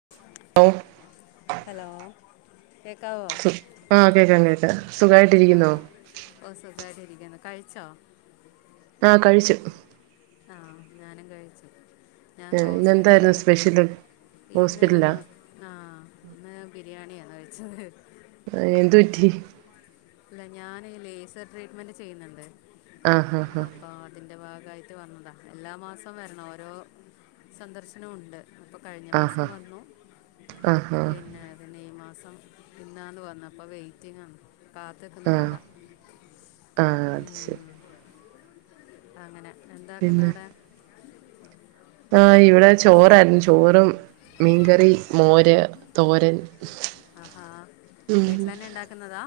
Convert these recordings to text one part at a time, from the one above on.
[unintelligible] ഏഹ് hello കേക്കാവോ ആഹ് കേക്കാം കേൾക്കാം സുഖമായിട്ട് ആ ഇരിക്കുന്നോ ഓ സുഖവായിട്ടിരിക്കുന്നു കഴിച്ചോ ആഹ് കഴിച്ചു ആഹ് ഞാനും കഴിച്ചു ഞാൻ ഹോസ്പിറ്റലിൽ ഇന്നെന്തായിരുന്നു വന്നിട്ടുണ്ട് സ്പെഷ്യല് പിന്നെ ഹോസ്പിറ്റലാ ആഹ് ഇന്ന് ബിരിയാണിയാണ് കഴിച്ചത് എന്തുപറ്റി ഇല്ല ഞാന് ലേസർ ട്രീറ്റ്മെന്റ് ചെയ്യുന്നുണ്ട് ആഹ് ആഹ് അപ്പൊ അതിന്റെ ഭാഗമായിട്ട് വന്നതാ എല്ലാ മാസോം വരണം ഓരോ സന്ദർശനവും ഉണ്ട് ഇപ്പൊ കഴിഞ്ഞ മാസം ആഹ് വന്നു ആഹ് ആഹ് പിന്നെ മെയ് മാസം ഇന്നാന്ന് പറഞ്ഞ് അപ്പൊ വെയ്റ്റിംങ്ങാണ് കാത്തിക്കുന്നുണ്ട് ആഹ് ഇടാ ആഹ് അത് ഉം ശരി അങ്ങനെ എന്താക്കുന്നു പിന്നെ അവിടെ ആഹ് ഇവിടെ ചോറായിരുന്നു ചോറും മീൻകറി മോര് തോരൻ ആഹാ വീട്ടില് തന്നെ ഉണ്ടാക്കുന്നതാ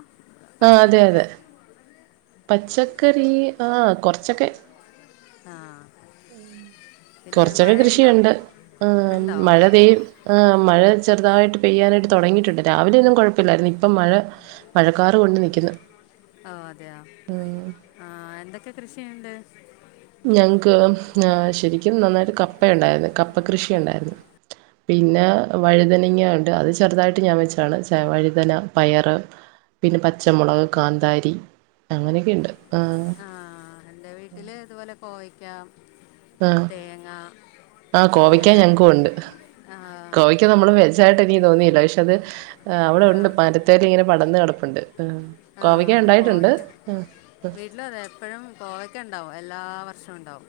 ആഹ് അതെ പച്ചക്കറിയൊക്കെ അതെ പച്ചക്കറി ആഹ് കൊറച്ചൊക്കെ ആഹ് കൊറച്ചൊക്കെ കൃഷിയുണ്ട് ആ ഉണ്ടോ മഴ പെയ്യും ആഹ് മഴ ചെറുതായിട്ട് പെയ്യാനായിട്ട് തുടങ്ങിയിട്ടുണ്ട് രാവിലെയൊന്നും കുഴപ്പില്ലായിരുന്നു ഇപ്പം മഴ മഴക്കാർ കൊണ്ട് നിൽക്കുന്നു ആഹ് അതെയോ ആഹ് എന്തൊക്കെ കൃഷിയുണ്ട് ഞങ്ങക്ക് ശരിക്കും നന്നായിട്ട് കപ്പയുണ്ടായിരുന്നു കപ്പ കൃഷി ഉണ്ടായിരുന്നു പിന്നെ വഴുതനങ്ങ ഉണ്ട് അത് ചെറുതായിട്ട് ഞാൻ വെച്ചതാണ് ച വഴുതന പയറ് പിന്നെ പച്ചമുളക് കാന്താരി അങ്ങനെയൊക്കെ ഉണ്ട് ആഹ് ആഹ് എൻറെ വീട്ടില് ഇതുപോലെ കോവക്ക ആഹ് തേങ്ങ ആഹ് ചേന കോവയ്ക്ക ആ ക്ക്‌ നമ്മള് വെജ് ആയിട്ട് എനിക്ക് തോന്നിയില്ല പക്ഷെ അത് അവിടെ ഉണ്ട് ആ പര് മരതെല് ഇങ്ങനെ പടന്ന് കിടപ്പുണ്ട് കോവയ്ക്ക ആഹ് ഉണ്ടായിട്ടുണ്ട് കോവക്ക ആഹ് വീട്ടിലതെ എപ്പോഴും കോവക്ക ഉണ്ടാവും എല്ലാ വർഷവും ഉണ്ടാവും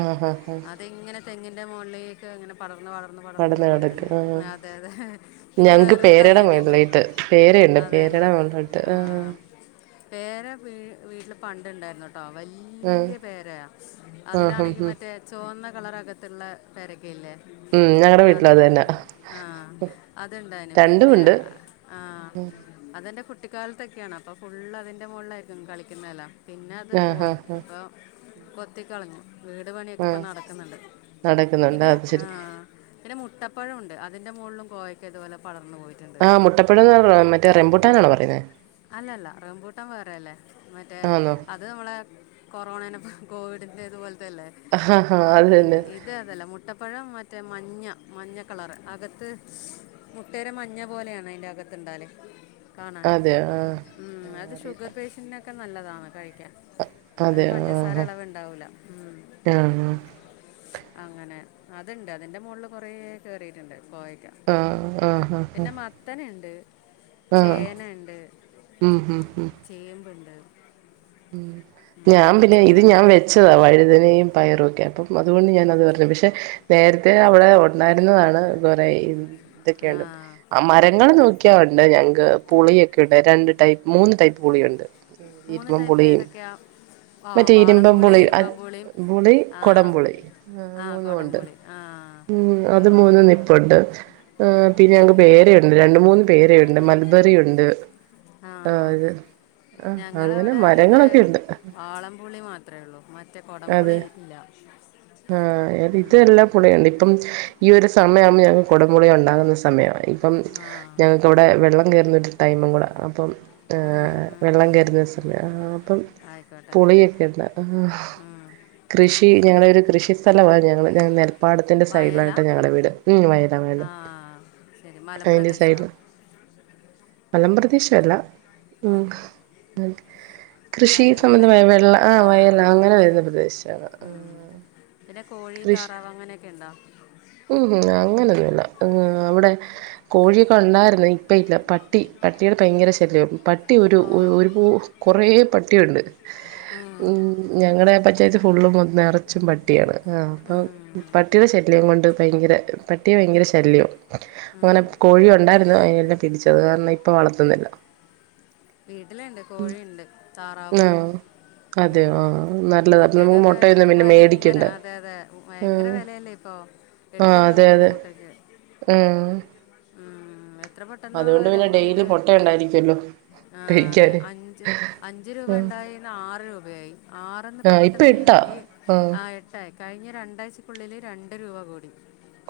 ആഹ് ആഹ് ഇങ്ങനെ തെങ്ങിന്റെ മോളി ക്കെ ഇങ്ങനെ പടർന്ന് പടർന്ന് പടർന്ന് പടന്ന് കിടക്ക് പോയിട്ടുണ്ട് ആഹ് അതെതെ പിന്നെ ഞങ്ങക്ക് വേറൊരു തൈ പേരയുടെ തന്നെയുണ്ട് മുകളിലായിട്ട് പേരയുണ്ട് അതെല്ലേ പേരയുടെ മുകളിലോട്ട് ആഹ് വേറെ വീ വീട്ടില് പണ്ടെ ഉണ്ടായിരൂന്നു കേട്ട ആഹ് വല്ല്യ പേരയ ആഹ് ഹും അതിലാണെങ്കി ഹും മറ്റേ ചുവന്ന കളർ അകത്തുള്ള പേരക്കയില്ലേ ഉം ഞങ്ങടെ വീട്ടിലും അതെ അത് തന്നാ ആഹ് അത്ണ്ടായിന് രണ്ടും പിന്നെ ഉണ്ട് ആഹ് അതെന്റെ കുട്ടിക്കാലത്തൊക്കെയാണ് അപ്പൊ ഫുള്ള് അതിന്റെ മോളിലായിരിക്കും കളിക്കുന്നയെല്ലാം പിന്നെ അത് ആഹ് പോയി ആഹ് ആഹ് ഇപ്പൊ കൊത്തിക്കളഞ്ഞു വീട് പണിയൊക്കെ ഇപ്പ ആഹ് നടക്കുന്നുണ്ട് നടക്കുന്നുണ്ട് പിന്നെ അത് ശരി ആഹ് പിന്നെ മുട്ടപ്പഴം ഉണ്ട് അതിൻ്റെ മോളിലും കോവയ്ക്ക ഇതുപോലെ പടർന്നു പോയി ആ മുട്ടപ്പുഴന്ന് മറ്റേ റെംബുട്ടനാണോ പറയുന്നേ അല്ലല്ല റപൂട്ടാൻ വേറെയല്ലേ മറ്റേ ആന്നോ അത് നമ്മളെ കൊറോണേനപ്പ കോവിഡിന്റെത് പോലത്തെയല്ലേ? അത് തന്നെ ഇത് അതല്ല മുട്ടപ്പഴം മറ്റേ മഞ്ഞ മഞ്ഞ കളർ അകത്ത് മുട്ടേര മഞ്ഞ പോലെയാണ് അതിന്റെ അകത്ത്ണ്ടാലേ കാണാൻ [unintelligible] ഉം ആഹ് അത് അറിയില്ല ഷുഗർ പേഷ്യന്റിനൊക്കെ നല്ലതാണ് കഴിക്കാൻ അതിന് അതെയോ പഞ്ചസാര ആഹ് ഇളവ്ണ്ടാവൂല മ് ആഹ് അങ്ങനെ അതുണ്ട് അതിന്റെ മോളിൽ കൊറേ കേറിയിട്ടുണ്ട് കൊവയ്ക്ക ആഹ് ആഹ് ആഹ് പിന്നെ മത്തനുണ്ട് ആഹ് ചേന ഉണ്ട് ഉം ഹ് ഹ് ചേമ്പുണ്ട് ഉം ഉം, ഞാൻ പിന്നെ ഇത് ഞാൻ പച്ചമുളകുണ്ട് വെ ച്ചതാ വഴുതനയും പയറുമൊക്കെ അപ്പം അതുകൊണ്ട് ഞാനത് പറഞ്ഞു പക്ഷെ നേരത്തെ അവിടെ ഉണ്ടായിരുന്നതാണ് കുറെ ആ ഇതൊക്കെയുണ്ട് ആ മരങ്ങള് നോക്കിയണ്ട് ഞങ്ങക്ക് പുളിയൊക്കെ ഉണ്ട് രണ്ട് ടൈപ്പ് മൂന്ന് ടൈപ്പ് പുളിയുണ്ട് മൂന്ന് ഇരുമ്പം ടൈപ്പ് പുളിയും ഏതൊക്കെയാ ആ മറ്റേ വാളംപുളി ഇരുമ്പൻപുളി അ ഇരുമ്പമ്പുളിയും പുളി ആ കൊടംപുളി ആ മൂന്നുംണ്ട് കൊടംപുളി ആ ഉം ആ അത് മൂന്നും ആ നിപ്പൊണ്ട് ആ പിന്നെ ഞങ്ങക്ക് ഞങ്ങൾ പേര ഉണ്ട് രണ്ട് മൂന്ന് പേരണ്ട് മൾബറി ഉണ്ട് ആ ആഹ് ഇത് അഹ്, ഇടെ ഇതേ ഉള്ളു വാളംപുളി മാത്രേ ഉള്ളൂ മറ്റേ കുടംപുളി അതെ ഇല്ല ആഹ് ഉം. ഇതെല്ലാ പുളിയുണ്ട് ഇപ്പം ഈ ഒരു സമയമാവുമ്പോ ഞ കുടമ്പുളിയ ഉണ്ടാകുന്ന സമയ പ്പം ആ ഞങ്ങക്ക് വ്ടെ വെള്ളം കയറുന്ന ഒരു ടൈമും കൂടെ അപ്പം ഉം, ഉം, ഏഹ് ഉം, വെള്ളം ഉം. കരുന്ന സമയം അപ്പം ആയിക്കോട്ടെ പുളിയൊക്കെ ണ്ട ഉം. കൃഷി ഞങ്ങളുടെ ഒരു കൃഷി സ്ഥലമാ ഞങ്ങൾ ഞ നെ പ്പാടത്തിന്റെ വയലാ സൈഡിലായിട്ട് ഞങ്ങടെ വീട് ഉം വയല വയല ആ ശരി അതിന്റെ മലമ്പ്രദേശ സൈഡില് [inaudible] മലപ്രദേശ അല്ല ഉം കൃഷി വയലല്ലേ സംബന്ധമായ വെള്ള ആ ആഹ് വയല ആ അങ്ങനെ ഓക്കെ വരുന്ന ഓക്കെ ഓക്കെ പ്രദേശാണ് ഉം. പിന്നെ കോഴി കൃഷി താറാവ് അങ്ങനെയൊക്കെണ്ടോ ഉം അങ്ങനെന്നുല്ല അവിടെ കോഴിയൊക്കെ ഉണ്ടായിരുന്നു ഇപ്പ ഇല്ല പട്ടി പട്ടിയുടെ ഭയങ്കര ശല്യവാ പട്ടി ഒരു ഓ ഒരു പൂ കുറേ പട്ടിയുണ്ട് ഉം ഞങ്ങള പഞ്ചായത്ത് ഫുള്ളും മൊ നിറച്ചും പട്ടിയാണ് ആഹ് അപ്പം ഉം, പട്ടിയുടെ ശല്യം കൊണ്ട് ഭയങ്കര പട്ടിയെ ഭയങ്കര ശല്യവാ അങ്ങനെ ഉം. കോഴിയുണ്ടായിരുന്നു അതിനെല്ലാം പിടിച്ചത് അത് കാരണം ഇപ്പൊ വളർത്തുന്നില്ല വീട്ടിലുണ്ട് കോഴിയുണ്ട് താറാവുണ്ട് ആഹ് അതെയോ ഉം ആഹ് നല്ലതാ അപ്പൊ നമുക്ക് മുട്ടക്കൊക്കെ മുട്ടയൊന്നും ഇപ്പൊ പിന്നെ ഭയങ്കര മേടിക്കണ്ട അതെ അതെ ഭയങ്കര ആഹ് വിലയല്ലേ ഇപ്പൊ എട്ട് ആഹ് അതെ രൂപയായ് അതെ മുട്ടക്ക് ഉം ഉം വെ പ്പതുകൊണ്ട് പിന്നെ ഡെയിലി മൊട്ട ഉണ്ടായിരിക്കല്ലോ ആ, അതെ പെയിക്കാന് അഞ്ച് അഞ്ച് രൂപ ഉണ്ടായിന്ന് ആറ് രൂപയായി ആറ്ന്ന് ആഹ് ഇപ്പ പെട്ടെന്ന് ഏഹ് ഇട്ടാ ഈ ആഹ് എട്ടായി കഴിഞ്ഞ രണ്ടാഴ്ചക്കുള്ളിൽ രണ്ട് രൂപ കൂടി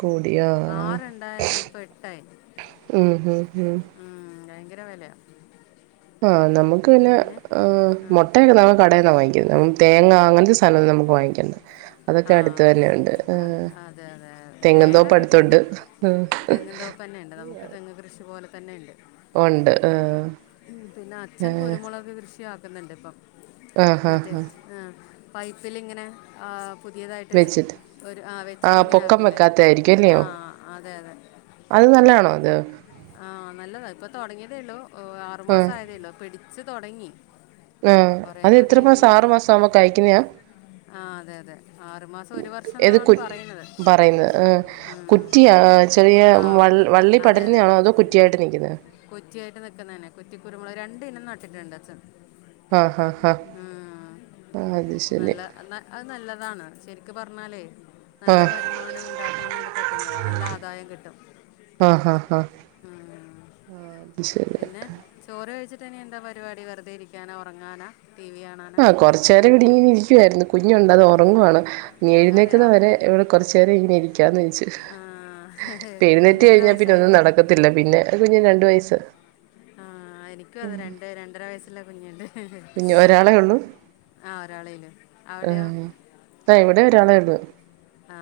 കൂടി ആഹ് ആറുണ്ടായത് ഇപ്പൊ എട്ടായി ഉം ഉം ഉം ഭയങ്കര വിലയാ ആഹ് നമുക്ക് പിന്നെ ആഹ് ആ. മുട്ടയൊക്കെ നമു കടയിന്നാ വാങ്ങിക്കുന്നെ ഉം തേങ്ങ അങ്ങൻത്തെ സാനൊന്നും നമുക്ക്‌ വാങ്ങിക്കേണ്ട. അതൊക്കെ ആ അടുത്ത് തന്നെയുണ്ട് അത് ആഹ് അതെ അതെ തേങ്ങ തെങ്ങിൻന്തോപ്പ് അടുത്തുണ്ട്. പന്നെണ്ട് നമുക്ക് തെങ്ങ് കൃഷി പോലെ തന്നെ ഉണ്ട്. ഉണ്ട് ആഹ് ഉം പിന്നെ അച്ഛൻ കുരുമുളക് കൃഷി ആക്കുന്നുണ്ട് ഇപ്പം ആഹ് ആഹ് മറ്റേ ആഹ് പൈപ്പിലിങ്ങനെ ആഹ് പുതിയതായിട്ട് വെച്ചിട്ട് ഒരു ആഹ് ആ വെച്ചിട്ട്ങ്ങനെ പൊക്കം ആക്കൂല്ലേ വെക്കാത്തായിരിക്കും അല്ലയോ ആഹ് അതെ അതെ അത് നല്ലാണോ അത് ആഹ് നല്ലതാ ഇപ്പൊ തുടങ്ങിയതേള്ളു ആ ആറുമാസം ആയതേള്ളു പിടിച്ചു തുടങ്ങി ഏഹ് കുറേ അത് എത്ര മാസം ആറു മാസം ആവുമ്പോ കഴിക്കുന്നെയാ ആഹ് അതെ അതെ ആറുമാസം ഒരു വർഷം ഏത് ന്നാണ് കു പറയുന്നത്. പറയുന്നത് ആ കുറ്റിയാ ചെറിയ ആ വൾ വള്ളി പടരുന്നാണോ അതോ കുറ്റിയായിട്ട് നിക്കുന്നതാ കൊറ്റിയായിട്ട് നിക്കുന്നെന്നെ കുറ്റി കുരുമുളക് രണ്ടിനം നട്ടിട്ടുണ്ട് അച്ഛൻ ആ ഹാ ഹാ ഉം ആ അത് ശരി നല്ല എന്നാ അഹ് നല്ലതാണ് ശരിക്ക്‌ പറഞ്ഞാലേ ആ നല്ല വരുമാനം ഉണ്ടാക്കാൻ വേണ്ടി പറ്റുന്നതാ നല്ല ആദായം കിട്ടും ഹഹ ഹ ഉം. ആത് ശരി പിന്നെ ചോറ് കഴിച്ചിട്ട് ഇനി എന്താ പരിപാടി വെറുതെ ഇരിക്കാനാ ഉറങ്ങാനാ ടി വി കാ ആഹ് കൊറച്ചേരം ഇവിടിങ്ങനെ ഇരിക്കുവായിരുന്നു കുഞ്ഞുണ്ടത് ഉറങ്ങുവാണ് ഇനി അതെയോ എഴുന്നേക്കുന്നത് വരെ ഇവിടെ കൊറച്ച് നേരം ഇങ്ങനെരിക്കാന്ന് വിചാരിച്ചു. ആ, കുഞ്ഞിന് പ്പെഴുനേറ്റ് എത്ര കഴിഞ്ഞാ പിന്നെ വയസ്സായി ഒന്നും നട ക്കത്തില്ല, പിന്നെ കുഞ്ഞിന് രണ്ടു വയസ്സ് ആഹ് എനിക്കും അതെ രണ്ട് രണ്ടര വയസ്സുള്ള കുഞ്ഞുണ്ട് കുഞ്ഞ് ഒരാളെ ഉള്ളൂ ആഹ് ഒരാളേ ഉള്ളൂ, അവിടെയോ ആഹ് ആഹ് ഇവിടേം ഒരാളേ ഒള്ളൂ ആ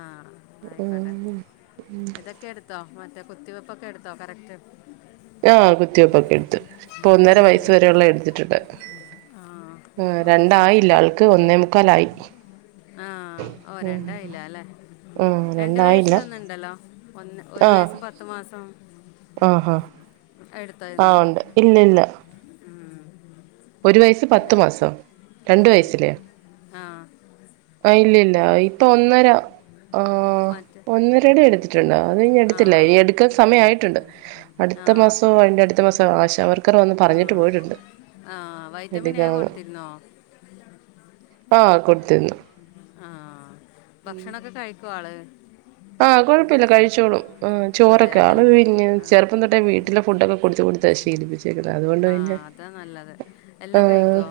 തൊക്കെ എടുത്തോ മറ്റേ കുത്തിവെപ്പൊക്കെ എടുത്തോ കറക്റ്റ് ആഹ് കുത്തിവെപ്പൊക്കെ എടുത്തു. ഇപ്പൊ ഒന്നര വയസ് വരെയുള്ളത് എടുത്തിട്ടുണ്ട് ആഹ് ആഹ് ഓഹ് ശരി രണ്ടായില്ല ശരി ആൾക്ക് ഒന്നേ മുക്കാലായി ആഹ് ഓഹ് രണ്ടായില്ല ല്ലേ ആഹ് രണ്ട് രണ്ടായില്ല വയസിലൊന്നുണ്ടല്ലോ ഒന്ന് ഒരു വയസ്സും പത്ത് മാസോം ആഹ് ആഹ് ആഹ് ഉണ്ട് ഇല്ല ഇല്ല ഉം. ഒരു വയസ്സ് പിന്നെ പത്ത് മാസോ? രണ്ട് ഉം. വയസിലെയാ? ആ ആഹ് ഇല്ല ഇല്ല ഇപ്പൊ ഒന്നര ആഹ് മറ്റേ ഒന്നരടെ എടുത്ത് ട്ടുണ്ട്, അത് ഇനിയും ആ എടുത്തില്ല, ഇനി എടുക്കാൻ ഉം. സമയായിട്ടുണ്ട്. ആ അടുത്ത മാസോ ആ അതിന്റെ അടുത്ത മാസോ ആശ വർ ക്കർ വന്ന് പറഞ്ഞിട്ട് പോയിട്ടുണ്ട്. ആഹ് വൈറ്റമിൻ എ എടുക്കണന്ന് കൊടുത്തിരുന്നോ ആഹ് കൊടുത്തിരുന്നു ആഹ് ഭക്ഷണൊക്കെ കഴിക്കോ ആള് ആഹ് കൊഴപ്പില്ല കഴിച്ചോളും ആഹ് അതെയാ ചോറൊക്കെ എൽ ആള് പിന്നെ ആ ചെറുപ്പം തൊട്ടെ വീട്ടിലെ ഫുഡൊക്ക പൊടിച്ച് കൊടുത്താ ശീലിപ്പിച്ചേക്കുന്നെ ആഹ് അതാ നല്ലത്. എല്ലാം ആഹ് കഴിക്കോ?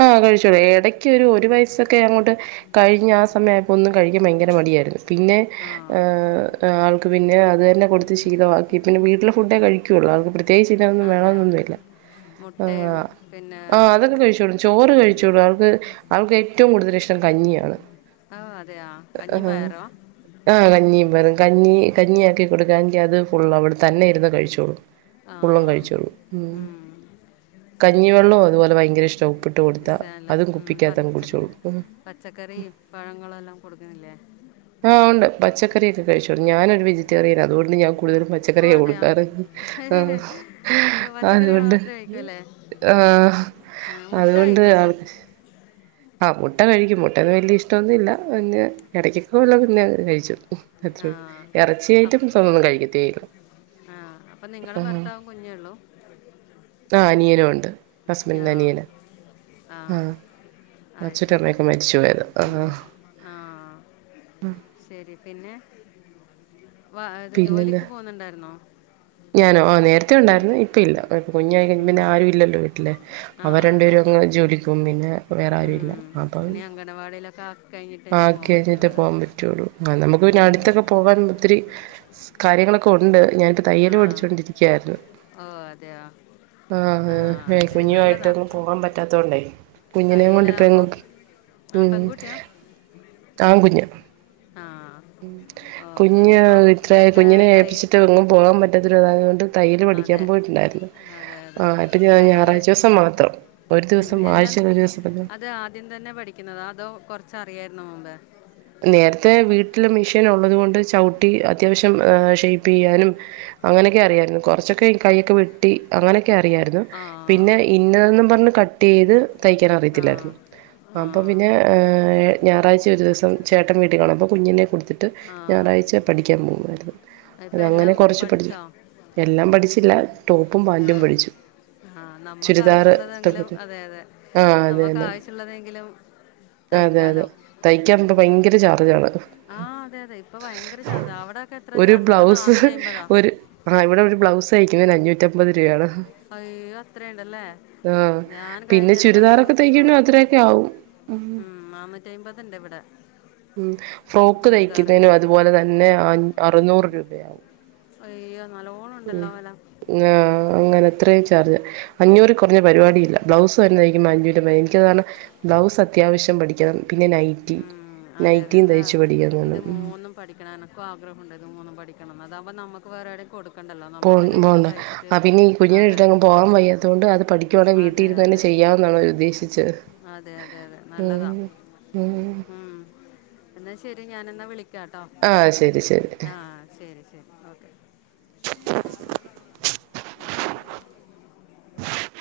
ആഹ് കഴിച്ചോളും. എടക്ക് ഒരു ഒരു വയസ് സ്സൊക്കെ അങ്ങോട്ട് കഴിഞ്ഞ ആ സമയായപ്പൊ ഒന്നും കഴിക്കാൻ ഭയങ്കര മടിയാരുന്നു ആ ആൾക്ക് പിന്നെ അത് തന്നെ കൊടുത്ത് ശീലവാക്കി. പിന്നെ വീട്ടിലെ ഫുഡേ കഴിക്കുള്ളൂ, ആൾക്ക് പ്ര പ്രത്യേകിച്ചിതൊന്നും അതെയാ വേണോന്നൊന്നുവില്ല മുട്ടയും പിന്നെ ആഹ് അതൊക്കെ കഴിച്ചോളും ചോറ് ഉം. കഴിച്ചോളും, അവൾക്ക് അവൾക്ക് ഏറ്റവും കൂടുതൽ ഇഷ്ടം കഞ്ഞിയാണ് ആഹ് അതെയോ കഞ്ഞീം ആഹ് പയറുവോ ആഹ് കഞ്ഞീം പയറും. കഞ്ഞി കഞ്ഞിയാക്കി കൊടുക്കാങ്കി അത് ഫുൾ അവള് തന്നെ ഇരിന്ന് കഴിച്ചോളും ആ ഫുള്ളും കഴിച്ചോളും ഉം ശരി ശരി കഞ്ഞിവെള്ളോം ശരി അതുപോലെ ഭയങ്കര ഇഷ്ടാ ഉപ്പിട്ട് കൊടുത്താൽ, അതും കുപ്പിക്കകത്തങ്ങ് കുടിച്ചോളും. പച്ചക്കറിം പഴങ്ങള് എല്ലാം കൊടുക്കണില്ലേ ആഹ് ഒണ്ട് പച്ചക്കറിയൊക്കെ കഴിച്ചോളും. ഞാനൊര് വെജിറ്റേറിയനാ, അതുകൊണ്ട് ഞാൻ കൂടുതലും പച്ച ഓ പച്ചക്കറിയാ അതെയാ കൊടുക്കാറ് അത്കൊണ്ട് പച്ചക്കറികൾ മാത്രമേ കഴിക്കൂ അല്ലേ ആഹ് ആ, മുട്ട അതുകൊണ്ട് കഴിക്കോ ആൾ അപ്പം ആഹ് മുട്ട കഴിക്കും മുട്ടേന്നും വല്യ ഇഷ്ടോന്നും ഇല്ല പിന്നെ എടക്കൊക്കെ വല്ലോം പിന്നെ കഴിച്ചോളും ആ അത്രയുള്ളൂ. എറച്ചി ഐറ്റംസൊന്നും കഴിക്കത്തേയില്ല ആഹ് അപ്പൊ നിങ്ങളും ആഹ് ഭർത്താവും കുഞ്ഞേയുള്ളൂ? ആഹ് അനിയനുവൊണ്ട്, ആ ഹസ്ബിന്റിൻ്റെ അനിയൻ, ആ ആഹ് അച്ഛനും അമ്മയുമൊക്കെ മരിച്ചുപോയതാ ആഹ് ആഹ് ശരി പിന്നെ വ ഇത് പിന്നെന്താ ജോലിക്ക് പോകുന്നുണ്ടാരുന്നോ? ഞാനോ ആഹ് നേരത്തെ ഒണ്ടാരുന്നു, ഇപ്പ ഇല്ല. കുഞ്ഞായി കഴിഞ്ഞ് പിന്നെ ഉം. ആരും ഇല്ലല്ലോ വീട്ടില് ആ അവര് രണ്ട് അതെ പേരും അതെ അങ്ങ് ജോലിക്ക് പോകും, പിന്നെ വേറെ ആരും ഇല്ല ഉം. അപ്പം ഇനി അങ്കണവാടിയിലൊക്കെ ആക്കി കഴിഞ്ഞിട്ട് ഇനി പോകാൻ പറ്റുള്ളൂ [unintelligible] അല്ലേ പോവാൻ പറ്റു റ്റുള്ളൂ. നമുക്ക് പിന്നെ ഉം. അടുത്തൊക്കെ പോവാൻ ഒത്തിരി കാര്യങ്ങളൊക്കെ ഒണ്ട്, ഞാനിപ്പൊ ആ തയ്യല് പടിച്ചോണ്ടിരിക്കാര്ന്ന് ഓ അതെയോ ആ ആഹ് ശരി കുഞ്ഞുവായിട്ട് നല്ലതാ പോവാൻ പറ്റാത്തോണ്ടേ കുഞ്ഞിനേം കൊണ്ട് ഇപ്പൊ എങ്ങും തയ്യലാകുമ്പോൾ ആ ഉം പെൺകുട്ടിയാ ആങ്കുഞ്ഞ ആ ഓക്കെ കുഞ്ഞ് ഇനിയിപ്പം ഇത്രായ ഇതൊക്കെ കുഞ്ഞിനെ തയ്യ ഏപ്പിച്ചിട്ട് എങ്ങും പോവാൻ പറ്റാത്തില്ല അതാരണംകൊണ്ട് തയ്യൽ പഠിക്കാൻ അതെ പോയിട്ടുണ്ടാര്ന്ന് അതെ അതെ ആഹ് ഇപ്പൊ ഞ തയ്യൽ ഞായറാഴ്ചീസം മാത്രം ഒരു ദിവസം ആഴ്ചേല് ഒരു ദിവസന്നെ ഇത് ആദ്യം തന്നെ പഠിക്കുന്നതാ അതോ കൊറച്ചറിയാര്ന്നൊ മുമ്പേ നേരത്തെ വീട്ടില് മെഷീൻ ഒള്ളത് കൊണ്ട് ചവിട്ടി അത്യാവശ്യം ഷേപ്പേയ്യാനും അങ്ങനെയൊക്കെ അറിയാരുന്നു കൊറച്ചൊക്കെ കയൊക്കെ വെട്ടി അങ്ങനെ അറിയാരുന്നു ആ പിന്നെ ഇന്നതെന്നും പറഞ്ഞ് കട്ട് കട്ടേയ്ത് തയ്ക്കാൻ ആ അറിയത്തില്ലാരുന്ന് ആ അപ്പം പിന്നെ ഇപ്- ഞായറാഴ്ച ഒരു ദിവസം ചേട്ടൻ വീട്ടി കാണും അപ്പ കുഞ്ഞിനെ കൊടുത്തി ട്ട് ആ ഞായറാഴ്ച പഠിക്കാൻ പോവാരുന്നു ഇപ്പം അതങ്ങനെ എല്ലാം കൊറച്ച് പഠിച്ചു പഠിച്ചോ എല്ലാം പഠിച്ചില്ല ടോപ്പും പാന്റും പഠിച്ചു ആഹ് നമ്മക്ക് ചുരിദാർ ആവശുള്ളതെങ്കിലും ഇഷ്ടപ്പെട്ടു അതെ അതെ ആ അത് നമ്മക്ക് തന്നെ ആവശ്യുള്ളതെങ്കിലും തയ്ക്കാലോ തയ്ക്കാൻമ്പ ഭയങ്കര ചാർജാണ് ആഹ് അതെ അതെ ഇപ്പ ഭയങ്കര ചാർജ അവിടെയക്കെ എത്രാ ചാർജ് ഇവിടെ നാനൂറ്റി അയ്മ്പതാ ആഹ് ഇവിടെ ഒരു ബ്ലൗസ് തയ്ക്കുന്നേന് അഞ്ഞൂറ്റമ്പ ത് രൂവേണ് അയ് അത്രേണ്ടല്ലേ ആഹ് ഞാൻ പിന്നെ കഴിഞ്ഞൂസം ഒരു ചുരിദാറൊക്കെ തയ്ക്കുന്നതിന് ആഹ് അത്രയൊക്കെ ആവും ഉം നാന്നൂറ്റയ്മ്പതിണ്ട് ഇവടെ ഉം ഫ്രോക്ക് തയ്ക്കുന്നതിനും അതുപോലെ തന്നെ അൻ അറുന്നൂറ് രൂപയാവും. അയ്യോ നല്ലോണം ഉണ്ടല്ലോ വെല. ആഹ് അങ്ങനെ അത്രയും ചാർജ് അഞ്ഞൂറ് കൊറഞ്ഞ പരിപാടില്ല ബ്ലൗസ് വര്ന്നായിരിക്കും [unintelligible] എനിക്കതാണ് ബ്ലൗസ് അത്യാവശ്യം പഠിക്കണം പിന്നെ നൈറ്റി ഉം, അതെ അതെ നൈറ്റിയും അതാ തയ്ച്ചു പഠിക്കുന്നുണ്ട് ഇത് മൂന്ന് പഠിക്കണം എനക്കും ആഗ്രഹമുണ്ട് ഇത് മൂന്നും പഠിക്കണന്ന് അതാകുമ്പോ നമ്മക്ക് വേറെവിടെയും കൊടു പോ പോവ്ണ്ട് ആഹ് പിന്നെ ഈ കുഞ്ഞിനെ അതെ ഇട്ട് എങ്ങോട്ടും പോവാൻ വയ്യാത്തോണ്ട് അത് പഠിക്കുവാണെ വീ അതെ ട്ടീര്ന്നു തന്നെ അതെ ചെയ്യാം എന്നാണോ അവര് ഉദ്ദേശിച്ചത്. അതെ അതെ അതെ നല്ലതാ. ഉം ഉം ഉം എന്നാ ശരി ഞാനന്നാ വിളിക്കാട്ടോ ആഹ് ശരി ശരി ആഹ് ശരി ശരി. ഓക്കെ.